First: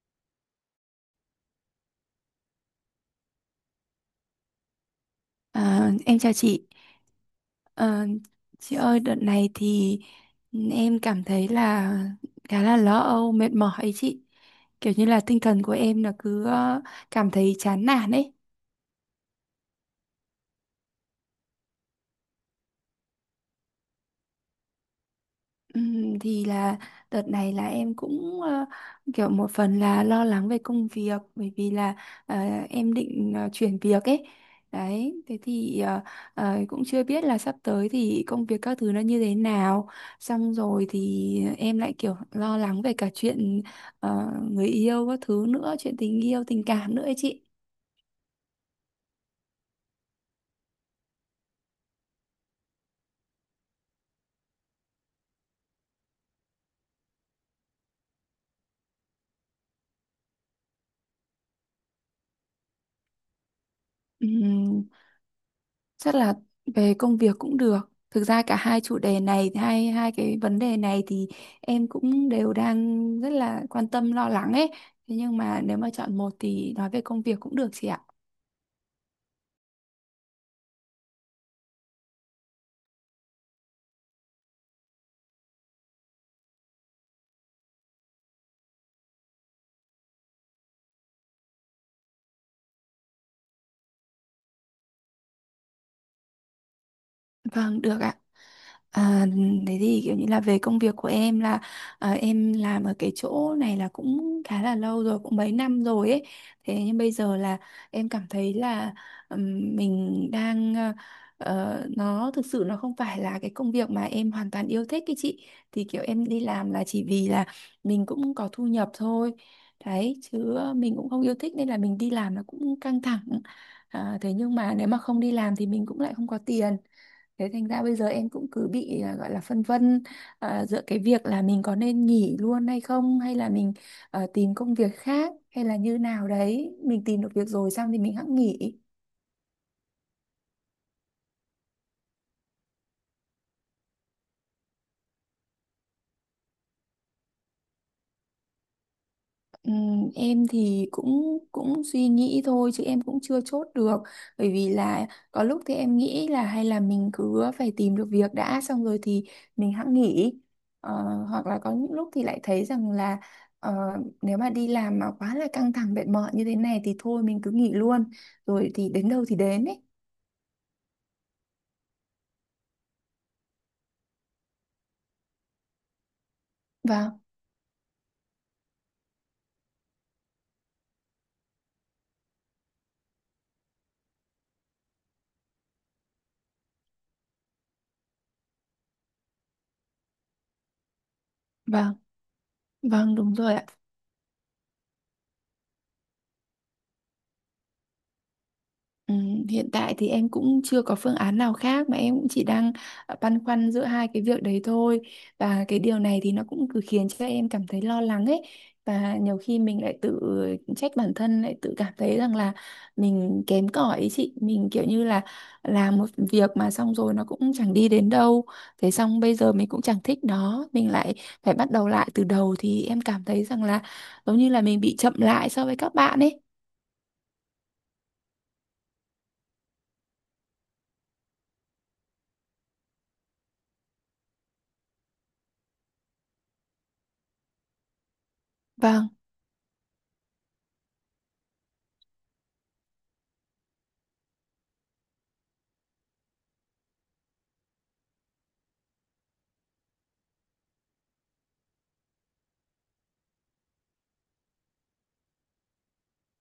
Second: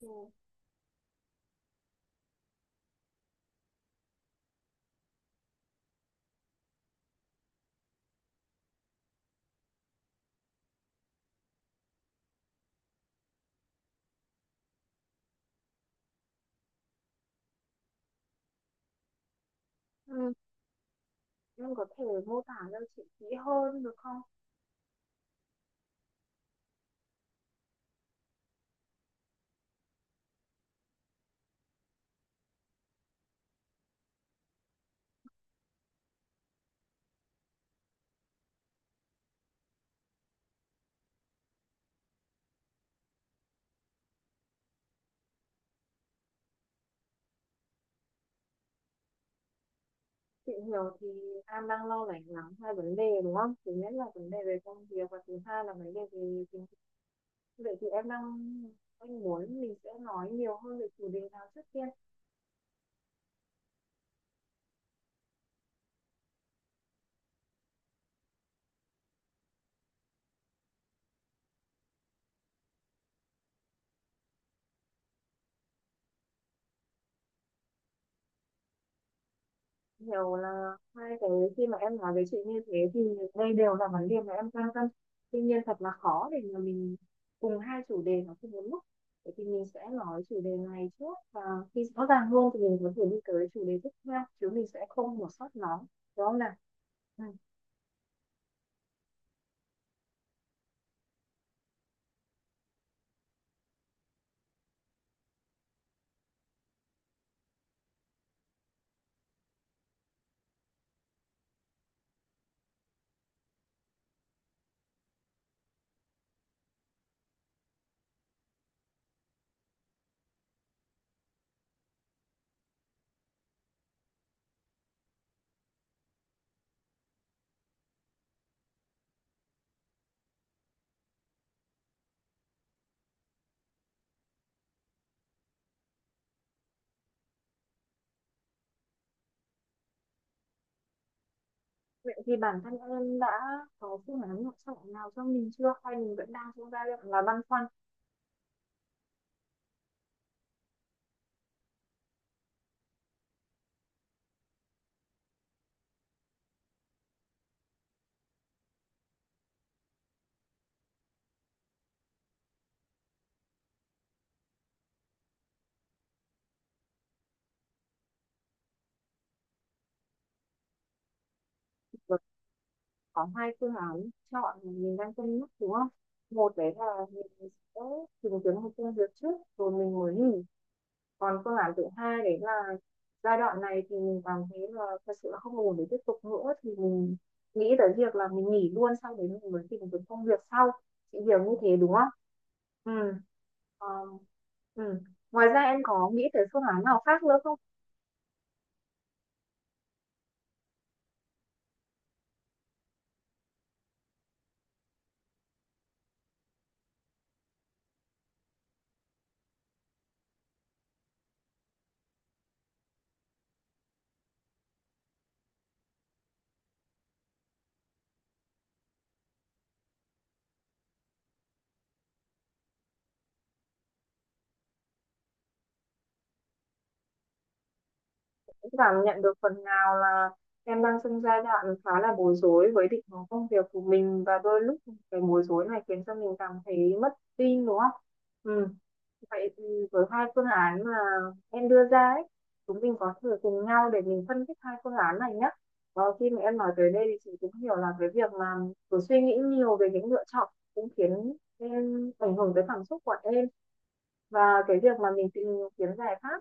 Ừ. À, em chào chị. Ờ, chị ơi, đợt này thì em cảm thấy là khá là lo âu, mệt mỏi ấy chị. Kiểu như là tinh thần của em là cứ cảm thấy chán nản ấy. Ừ. Em có thể mô tả cho chị kỹ hơn được không? Thì là đợt này là em cũng kiểu một phần là lo lắng về công việc bởi vì là ờ, em định chuyển việc ấy. Đấy thế thì cũng chưa biết là sắp tới thì công việc các thứ nó như thế nào, xong rồi thì em lại kiểu lo lắng về cả chuyện người yêu các thứ nữa, chuyện tình yêu tình cảm nữa ấy chị. Chị hiểu thì em đang lo lắng lắm hai vấn đề đúng không? Thứ nhất là vấn đề về công việc và thứ hai là vấn đề về tình. Vậy thì em đang anh muốn mình sẽ nói nhiều hơn về chủ đề nào trước tiên. Ừm, chắc là về công việc cũng được. Thực ra cả hai chủ đề này, hai hai cái vấn đề này thì em cũng đều đang rất là quan tâm lo lắng ấy. Thế nhưng mà nếu mà chọn một thì nói về công việc cũng được chị ạ. Hiểu là hai cái, khi mà em nói về chuyện như thế thì đây đều là vấn đề mà em quan tâm. Tuy nhiên thật là khó để mà mình cùng hai chủ đề nó cùng một lúc, vậy thì mình sẽ nói chủ đề này trước và khi rõ ràng hơn thì mình có thể đi tới chủ đề tiếp theo, chứ mình sẽ không bỏ sót nó, đúng không nào? Ừ. Vâng, được ạ. À, thế thì kiểu như là về công việc của em là, à, em làm ở cái chỗ này là cũng khá là lâu rồi, cũng mấy năm rồi ấy. Thế nhưng bây giờ là em cảm thấy là, ừm, mình đang nó thực sự nó không phải là cái công việc mà em hoàn toàn yêu thích cái chị. Thì kiểu em đi làm là chỉ vì là mình cũng có thu nhập thôi. Đấy, chứ mình cũng không yêu thích nên là mình đi làm nó cũng căng thẳng. À, thế nhưng mà nếu mà không đi làm thì mình cũng lại không có tiền, thế thành ra bây giờ em cũng cứ bị à, gọi là phân vân, à, giữa cái việc là mình có nên nghỉ luôn hay không, hay là mình tìm công việc khác, hay là như nào đấy mình tìm được việc rồi xong thì mình hẵng nghỉ. Vậy thì bản thân em đã có phương án lựa chọn nào cho mình chưa hay mình vẫn đang trong giai đoạn là băn khoăn? Em thì cũng cũng suy nghĩ thôi chứ em cũng chưa chốt được, bởi vì là có lúc thì em nghĩ là hay là mình cứ phải tìm được việc đã xong rồi thì mình hẵng nghỉ. Ờ, hoặc là có những lúc thì lại thấy rằng là, ờ, nếu mà đi làm mà quá là căng thẳng mệt mỏi như thế này thì thôi mình cứ nghỉ luôn, rồi thì đến đâu thì đến ấy. Có hai phương án chọn mà mình đang cân nhắc đúng không, một đấy là Vâng. mình sẽ tìm kiếm một công việc trước rồi mình mới nghỉ, còn phương án thứ hai đấy là giai đoạn này thì mình cảm thấy là thật sự là không ổn để tiếp tục nữa thì mình nghĩ tới việc là mình nghỉ luôn sau đấy mình mới tìm kiếm công việc sau. Chị hiểu như thế đúng Vâng, không? Ừ. vâng đúng rồi ạ. Ờ, ừ. Ngoài ra em có nghĩ tới phương án nào khác nữa không? Ừ, hiện tại thì em cũng chưa có phương án nào khác, mà em cũng chỉ đang băn khoăn giữa hai cái việc đấy thôi, và cái điều này thì nó cũng cứ khiến cho em cảm thấy lo lắng ấy. Và nhiều khi mình lại tự trách bản thân, lại tự cảm thấy rằng là mình kém cỏi ấy chị, mình kiểu như là làm một việc mà xong rồi nó cũng chẳng đi đến đâu, thế xong bây giờ mình cũng chẳng thích nó, mình lại phải bắt đầu lại từ đầu, thì em cảm thấy rằng là giống như là mình bị chậm lại so với các bạn ấy. Cũng cảm nhận được phần nào là em đang trong giai đoạn khá là bối rối với định hướng công việc của mình và đôi lúc cái bối rối này khiến cho mình cảm thấy mất tin đúng không? Ừ. Vâng Vậy thì với hai phương án mà em đưa ra ấy, chúng mình có thể cùng nhau để mình phân tích hai phương án này nhé. Khi mà em nói tới đây thì chị cũng hiểu là cái việc mà cứ suy nghĩ nhiều về những lựa chọn cũng khiến em ảnh hưởng tới cảm xúc của em. Và cái việc mà mình tìm kiếm giải pháp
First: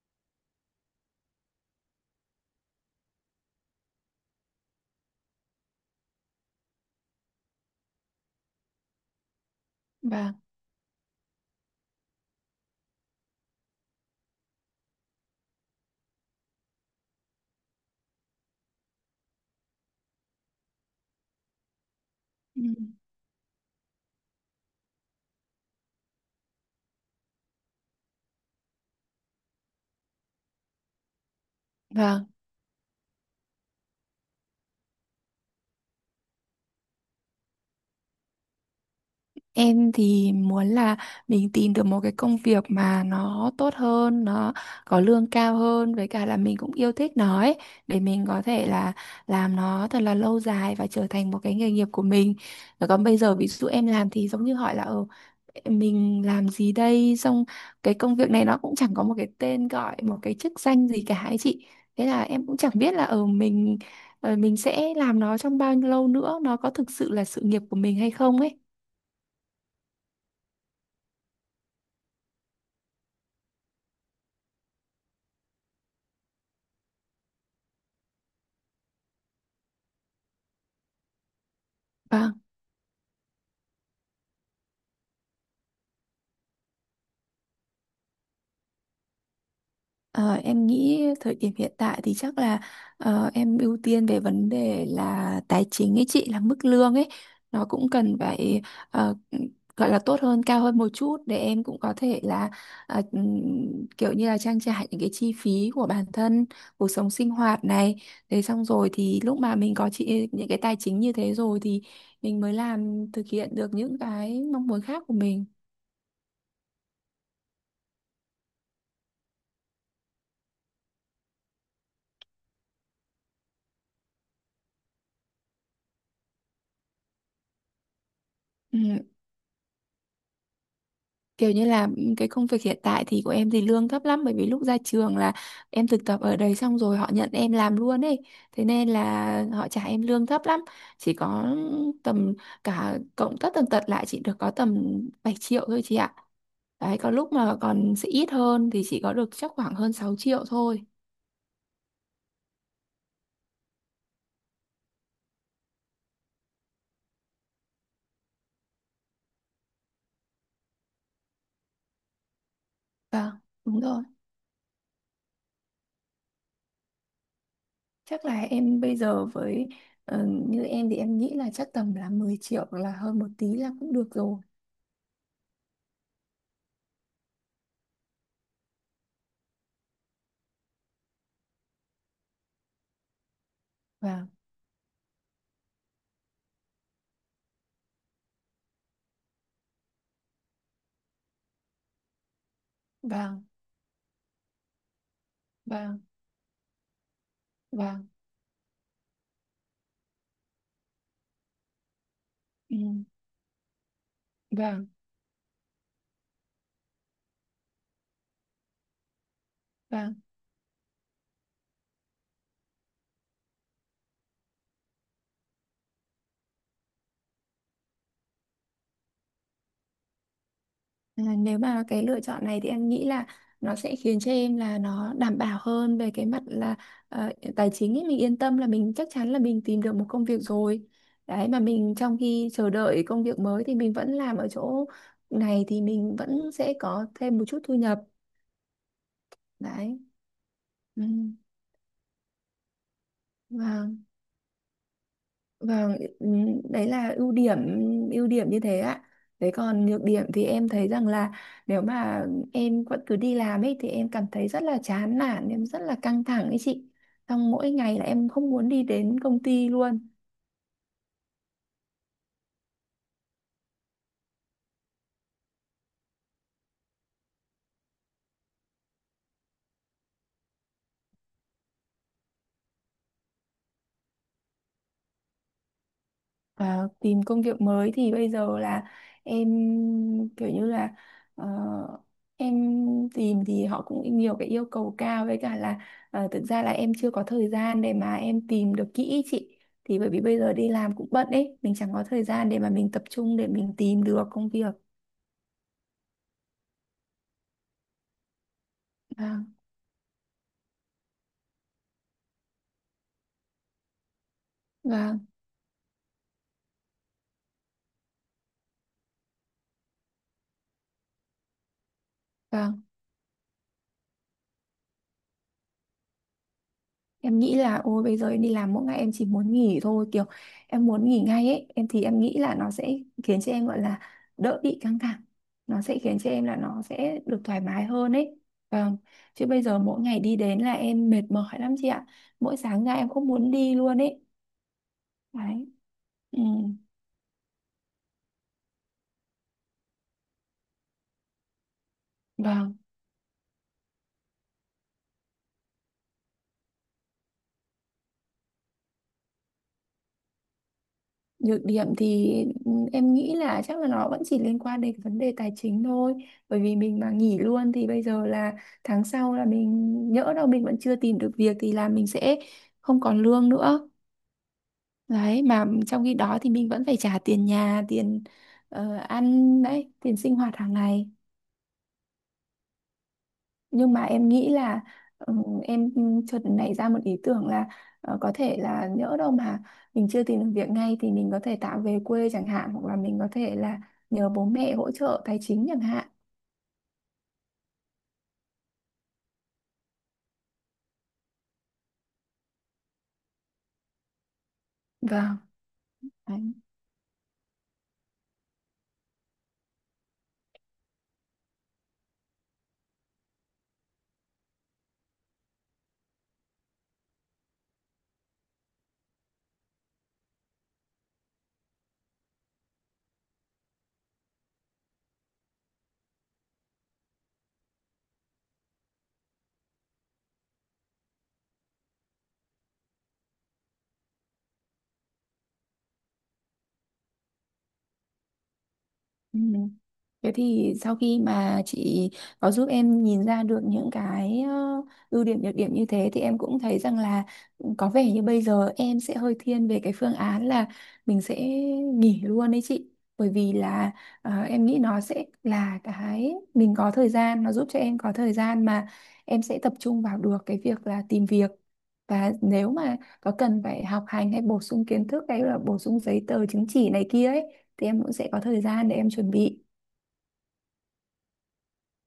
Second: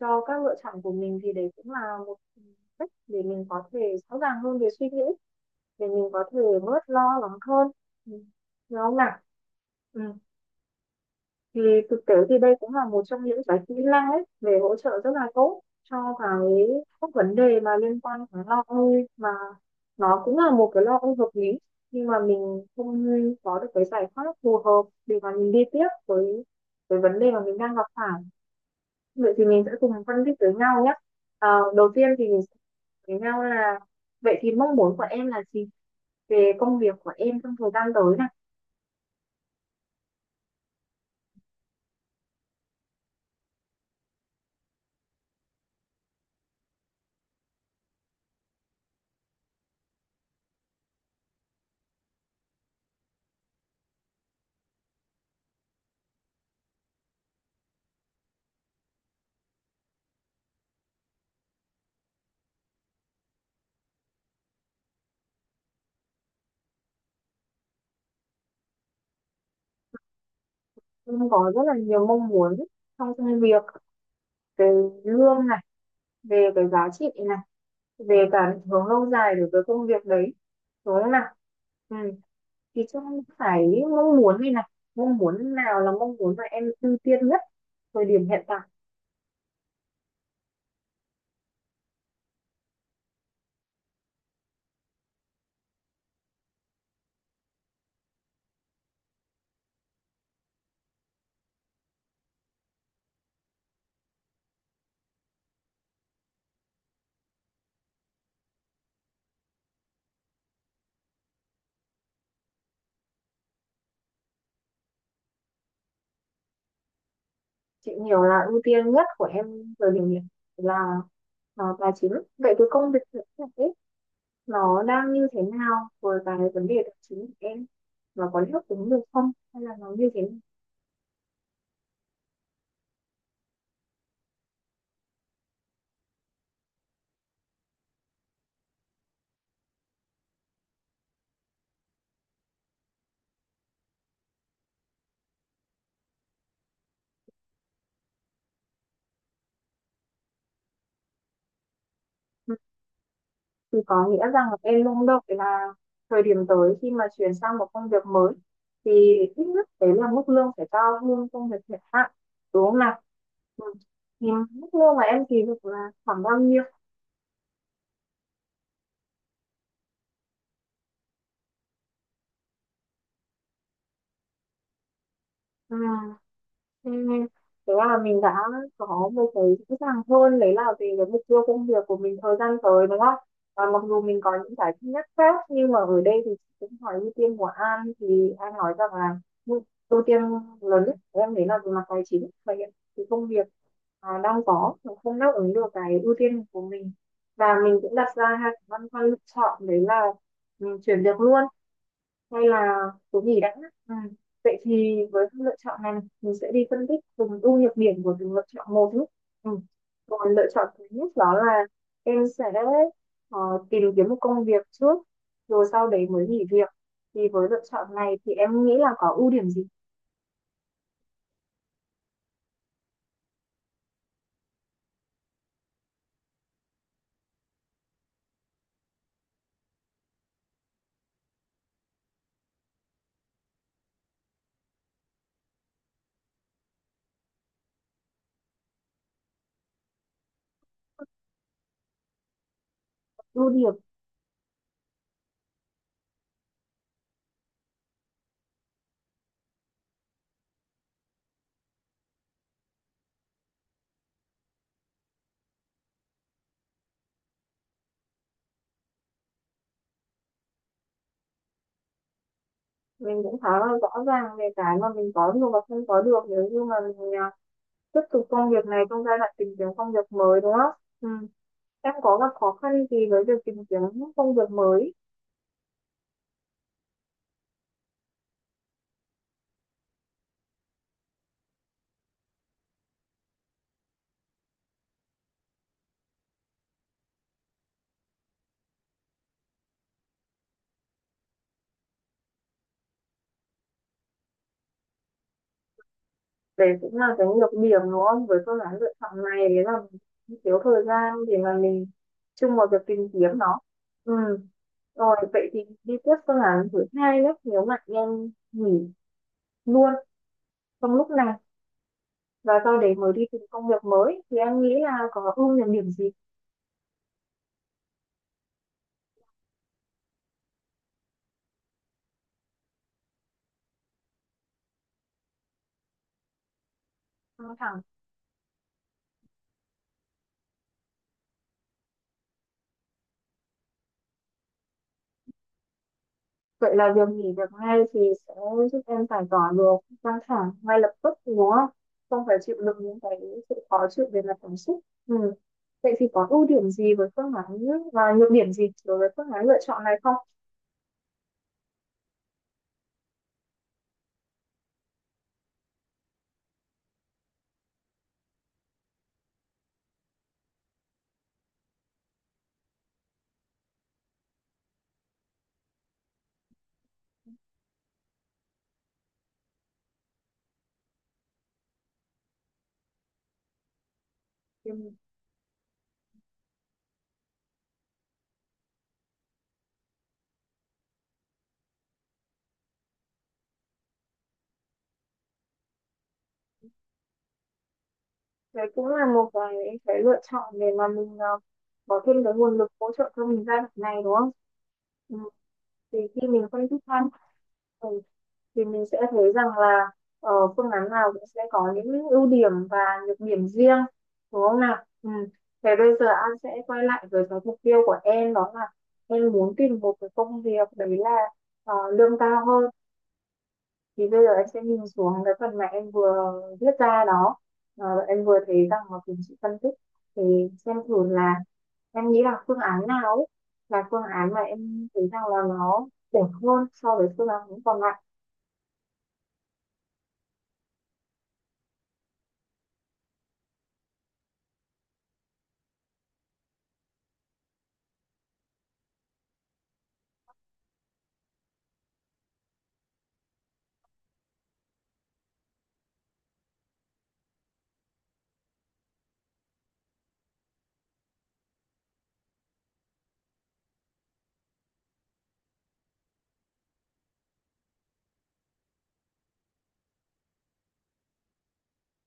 cho các lựa chọn của mình thì đấy cũng là một cách để mình có thể rõ ràng hơn về suy nghĩ, để mình có thể bớt lo lắng hơn. Ừ. Đúng không nào? Ừ, vâng. thì thực tế thì đây cũng là một trong những cái kỹ năng ấy về hỗ trợ rất là tốt cho cái các vấn đề mà liên quan đến lo âu, mà nó cũng là một cái lo âu hợp lý, nhưng mà Ừ. mình không có được cái giải pháp phù hợp để mà mình đi tiếp với vấn đề mà mình đang gặp phải. Vậy thì mình sẽ cùng phân tích với nhau nhé. À, đầu tiên Vâng. thì mình sẽ với nhau là vậy thì mong muốn của em là gì về công việc của em trong thời gian tới này? Em thì muốn là mình tìm được một cái công việc mà nó tốt hơn, nó có lương cao hơn, với cả là mình cũng yêu thích nó ấy, để mình có thể là làm nó thật là lâu dài và trở thành một cái nghề nghiệp của mình. Rồi. Còn bây giờ ví dụ em làm thì giống như hỏi là mình làm gì đây, xong cái công việc này nó cũng chẳng có một cái tên gọi, một cái chức danh gì cả ấy chị. Thế là em cũng chẳng biết là ờ mình mình sẽ làm nó trong bao nhiêu lâu nữa, nó có thực sự là sự nghiệp của mình hay không ấy. Em có rất là nhiều mong muốn trong công việc, về lương, về cái giá trị này, về cả định hướng lâu dài đối với công việc đấy, đúng không nào? Ừ. Vâng. Thì trong phải mong muốn này này, mong muốn nào là mong muốn mà em ưu tiên nhất thời điểm hiện tại? Ờ, em nghĩ thời điểm hiện tại thì chắc là em ưu tiên về vấn đề là tài chính ấy chị, là mức lương ấy nó cũng cần phải ờ, gọi là tốt hơn, cao hơn một chút để em cũng có thể là, kiểu như là trang trải những cái chi phí của bản thân, cuộc sống sinh hoạt này, thế xong rồi thì lúc mà mình có chị những cái tài chính như thế rồi thì mình mới làm thực hiện được những cái mong muốn khác của mình. Chị hiểu là ưu tiên nhất của em thời điểm hiện là tài chính. Vậy cái công việc hiện tại ấy, nó đang như thế nào với cái vấn đề tài chính của em, nó có đáp Ừ, ứng được không hay là nó như thế nào? kiểu như là, cái công việc hiện tại thì của em thì lương thấp lắm, bởi vì lúc ra trường là em thực tập ở đấy xong rồi họ nhận em làm luôn ấy, thế nên là họ trả em lương thấp lắm, chỉ có tầm, cả cộng tất tần tật lại chỉ được có tầm 7 triệu thôi chị ạ. Đấy có lúc mà còn sẽ ít hơn thì chỉ có được chắc khoảng hơn 6 triệu thôi. Thì có nghĩa rằng là em mong đợi là thời điểm tới khi mà chuyển sang một công việc mới thì ít nhất đấy là mức lương phải cao hơn công việc hiện tại, đúng không nào? Vâng, Ừ. đúng rồi. Thì mức lương mà em kỳ vọng là khoảng bao nhiêu? Chắc là em bây giờ với, như em thì em nghĩ là chắc tầm là 10 triệu hoặc là hơn một tí là cũng được rồi. Ừ. Ừ. Thế là mình đã có một cái rõ ràng hơn đấy là về cái mục tiêu công việc của mình thời gian tới đúng không? Và mặc dù mình Vâng. có những cái thứ nhất khác nhưng mà ở đây thì chị cũng hỏi ưu tiên của An thì An nói rằng là ưu ưu tiên lớn nhất của em đấy là về mặt tài chính và hiện thì công Vâng. việc đang có nó không đáp ứng được cái Vâng. ưu tiên của mình. Và mình cũng Vâng. đặt ra hai cái băn khoăn lựa chọn đấy là chuyển việc luôn hay Ừ, là số nghỉ đã. Ừ. Vậy vâng. thì với các lựa chọn này mình sẽ đi phân tích từng ưu nhược điểm của từng lựa chọn một nhé. Ừ. Vâng. Còn lựa chọn thứ nhất đó là em sẽ ờ, tìm kiếm một công việc trước rồi sau đấy mới nghỉ việc, thì với lựa chọn này thì em nghĩ là có ưu điểm gì? À, nếu mà cái lựa chọn này thì em nghĩ là nó sẽ khiến cho em là nó đảm bảo hơn về cái mặt là ờ, tài chính ấy, mình yên tâm là mình chắc chắn là mình tìm được một công việc rồi. Đấy, mà mình trong khi chờ đợi công việc mới thì mình vẫn làm ở chỗ này, thì mình vẫn sẽ có thêm một chút thu nhập. Đấy. ừ, Ưu điểm vâng. Vâng, đấy là ưu điểm, ưu điểm như thế ạ. Đấy còn nhược điểm thì em thấy rằng là nếu mà em vẫn cứ đi làm ấy thì em cảm thấy rất là chán nản, em rất là căng thẳng ấy chị. Xong mỗi ngày là em không muốn đi đến công ty luôn. mình cũng khá là rõ ràng về cái mà mình có được và không có được nếu như mà mình tiếp tục công việc này trong giai đoạn tìm kiếm công việc mới đúng không? Ừ. Em có gặp khó khăn gì với việc tìm kiếm công việc mới? À, tìm công việc mới thì bây giờ là em kiểu như là, ờ, em tìm thì họ cũng nhiều cái yêu cầu cao, với cả là thực ra là em chưa có thời gian để mà em tìm được kỹ ý chị, thì bởi vì bây giờ đi làm cũng bận ấy, mình chẳng có thời gian để mà mình tập trung để mình tìm được công việc. Đấy cũng là cái nhược điểm đúng không, với phương án lựa chọn Vâng. này đấy là mình thiếu thời gian để mà mình chung vào việc tìm kiếm nó. Ừ. Rồi Vâng. vậy thì đi tiếp phương án thứ hai nhé, nếu mà em nghỉ luôn trong lúc này và sau Vâng. đấy mới đi tìm công việc mới thì em nghĩ là có ưu nhược điểm gì? Em nghĩ là ôi bây giờ em đi làm mỗi ngày em chỉ muốn nghỉ thôi, kiểu em muốn nghỉ ngay ấy, em thì em nghĩ là nó sẽ khiến cho em gọi là đỡ bị căng thẳng, nó sẽ khiến cho em là nó sẽ được Căng thoải thẳng. mái hơn ấy. Vâng. Chứ bây giờ mỗi ngày đi đến là em mệt mỏi lắm chị ạ, mỗi sáng ra em không muốn đi luôn ấy. Đấy. Ừ. Vậy là việc nghỉ việc ngay thì sẽ giúp em giải tỏa được căng thẳng ngay lập tức đúng không? Không phải chịu Vâng. đựng những cái sự khó chịu về mặt cảm xúc. Ừ. Vậy thì có ưu điểm gì với phương án và nhược điểm gì đối với phương án lựa chọn này không? Nhược điểm thì, em nghĩ là chắc là nó vẫn chỉ liên quan đến vấn đề tài chính thôi. Bởi vì mình mà nghỉ luôn thì bây giờ là tháng sau là mình, nhỡ đâu mình vẫn chưa tìm được việc thì là mình sẽ không còn lương nữa. Đấy, mà trong khi đó thì mình vẫn phải trả tiền nhà, tiền ăn đấy, tiền sinh hoạt hàng ngày. Nhưng mà em nghĩ Thì là, em chợt nảy ra một ý tưởng là có thể là nhỡ đâu mà mình chưa tìm được việc ngay thì mình có thể tạm về quê chẳng hạn, hoặc là mình có thể là nhờ bố mẹ hỗ trợ tài chính chẳng hạn. đấy cũng là một cái lựa chọn để mà mình có thêm cái nguồn lực hỗ trợ cho mình giai đoạn này đúng không? Ừ. Vâng. Thì khi Đấy. mình phân tích hơn thì mình sẽ thấy rằng là phương án nào cũng sẽ có những ưu điểm và nhược điểm riêng, đúng không nào? Ừ. Thế bây giờ An sẽ quay lại với cái mục tiêu của em đó là em muốn tìm một cái công việc đấy là lương cao hơn, thì bây giờ em sẽ nhìn xuống cái phần mà em vừa viết ra đó. Em vừa thấy rằng mà cùng chị phân tích thì xem thử là em nghĩ là phương án nào ấy là phương án mà em thấy rằng là nó đẹp hơn so với phương án còn lại. Ừ. Thế thì sau khi mà chị có giúp em nhìn ra được những cái ưu điểm nhược điểm như thế thì em cũng thấy rằng là có vẻ như bây giờ em sẽ hơi thiên về cái phương án là mình sẽ nghỉ luôn đấy chị. Bởi vì là em nghĩ nó sẽ là cái mình có thời gian, nó giúp cho em có thời gian mà em sẽ tập trung vào được cái việc là tìm việc. Và nếu mà có cần phải học hành hay bổ sung kiến thức hay là bổ sung giấy tờ chứng chỉ này kia ấy thì em cũng sẽ có thời gian để em chuẩn bị.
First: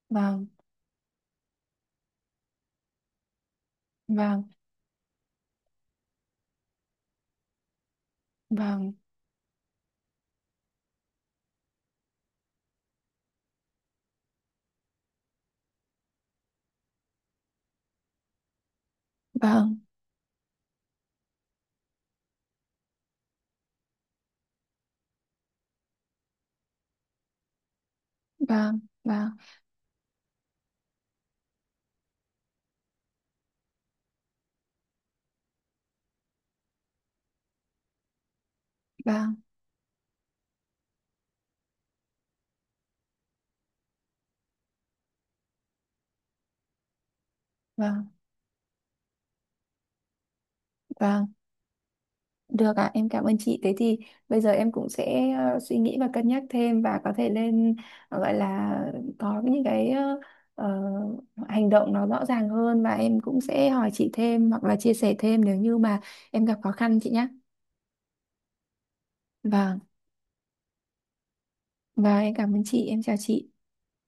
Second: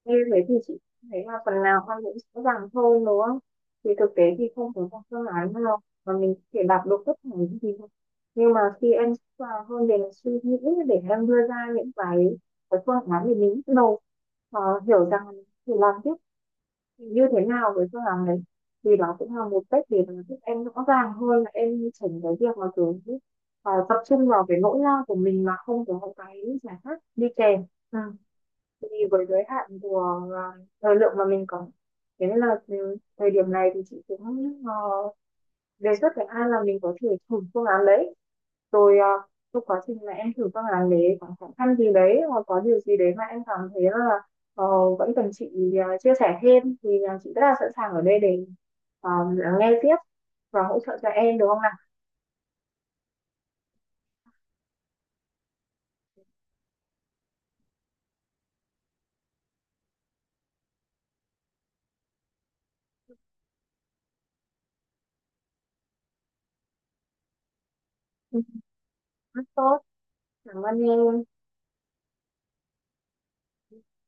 Như thế Vâng. thì chị thấy là phần nào con cũng rõ ràng hơn đúng không? Thì thực tế thì Vâng. không có một phương án nào mà mình có thể đạt được tất cả những gì không? Nhưng mà khi Vâng. em sẵn sàng hơn để suy nghĩ, để em đưa ra những cái phương án để mình bắt đầu ờ, hiểu rằng thì làm tiếp thì như thế nào với phương án đấy, thì đó cũng là một Vâng. cách để mà giúp em rõ ràng hơn là em chỉnh cái việc mà kiểu tập trung vào cái nỗi lo của mình mà không có cái giải pháp đi kèm. Ừ. Vâng. Thì với Vâng. giới hạn của thời lượng mà mình có, thế nên là từ thời điểm này thì chị cũng đề xuất với An là mình có thể thử phương án đấy rồi, Vâng. trong quá trình mà em thử phương án đấy có khó khăn gì đấy hoặc có điều gì đấy mà em cảm thấy là ờ, vẫn cần chị chia sẻ thêm thì chị rất là sẵn sàng ở Vâng. đây để ờ, lắng nghe tiếp và hỗ trợ cho Vâng, em được không nào? được ạ, em cảm ơn chị. Thế thì bây giờ em cũng sẽ suy nghĩ và cân nhắc thêm, và có thể lên, gọi là có những cái ờ, hành động nó rõ ràng hơn, và em cũng sẽ hỏi chị thêm hoặc là chia sẻ thêm nếu như mà em gặp khó khăn chị nhé. Ừ, rất tốt, Vâng. cảm ơn em. Và em cảm ơn chị, em chào chị.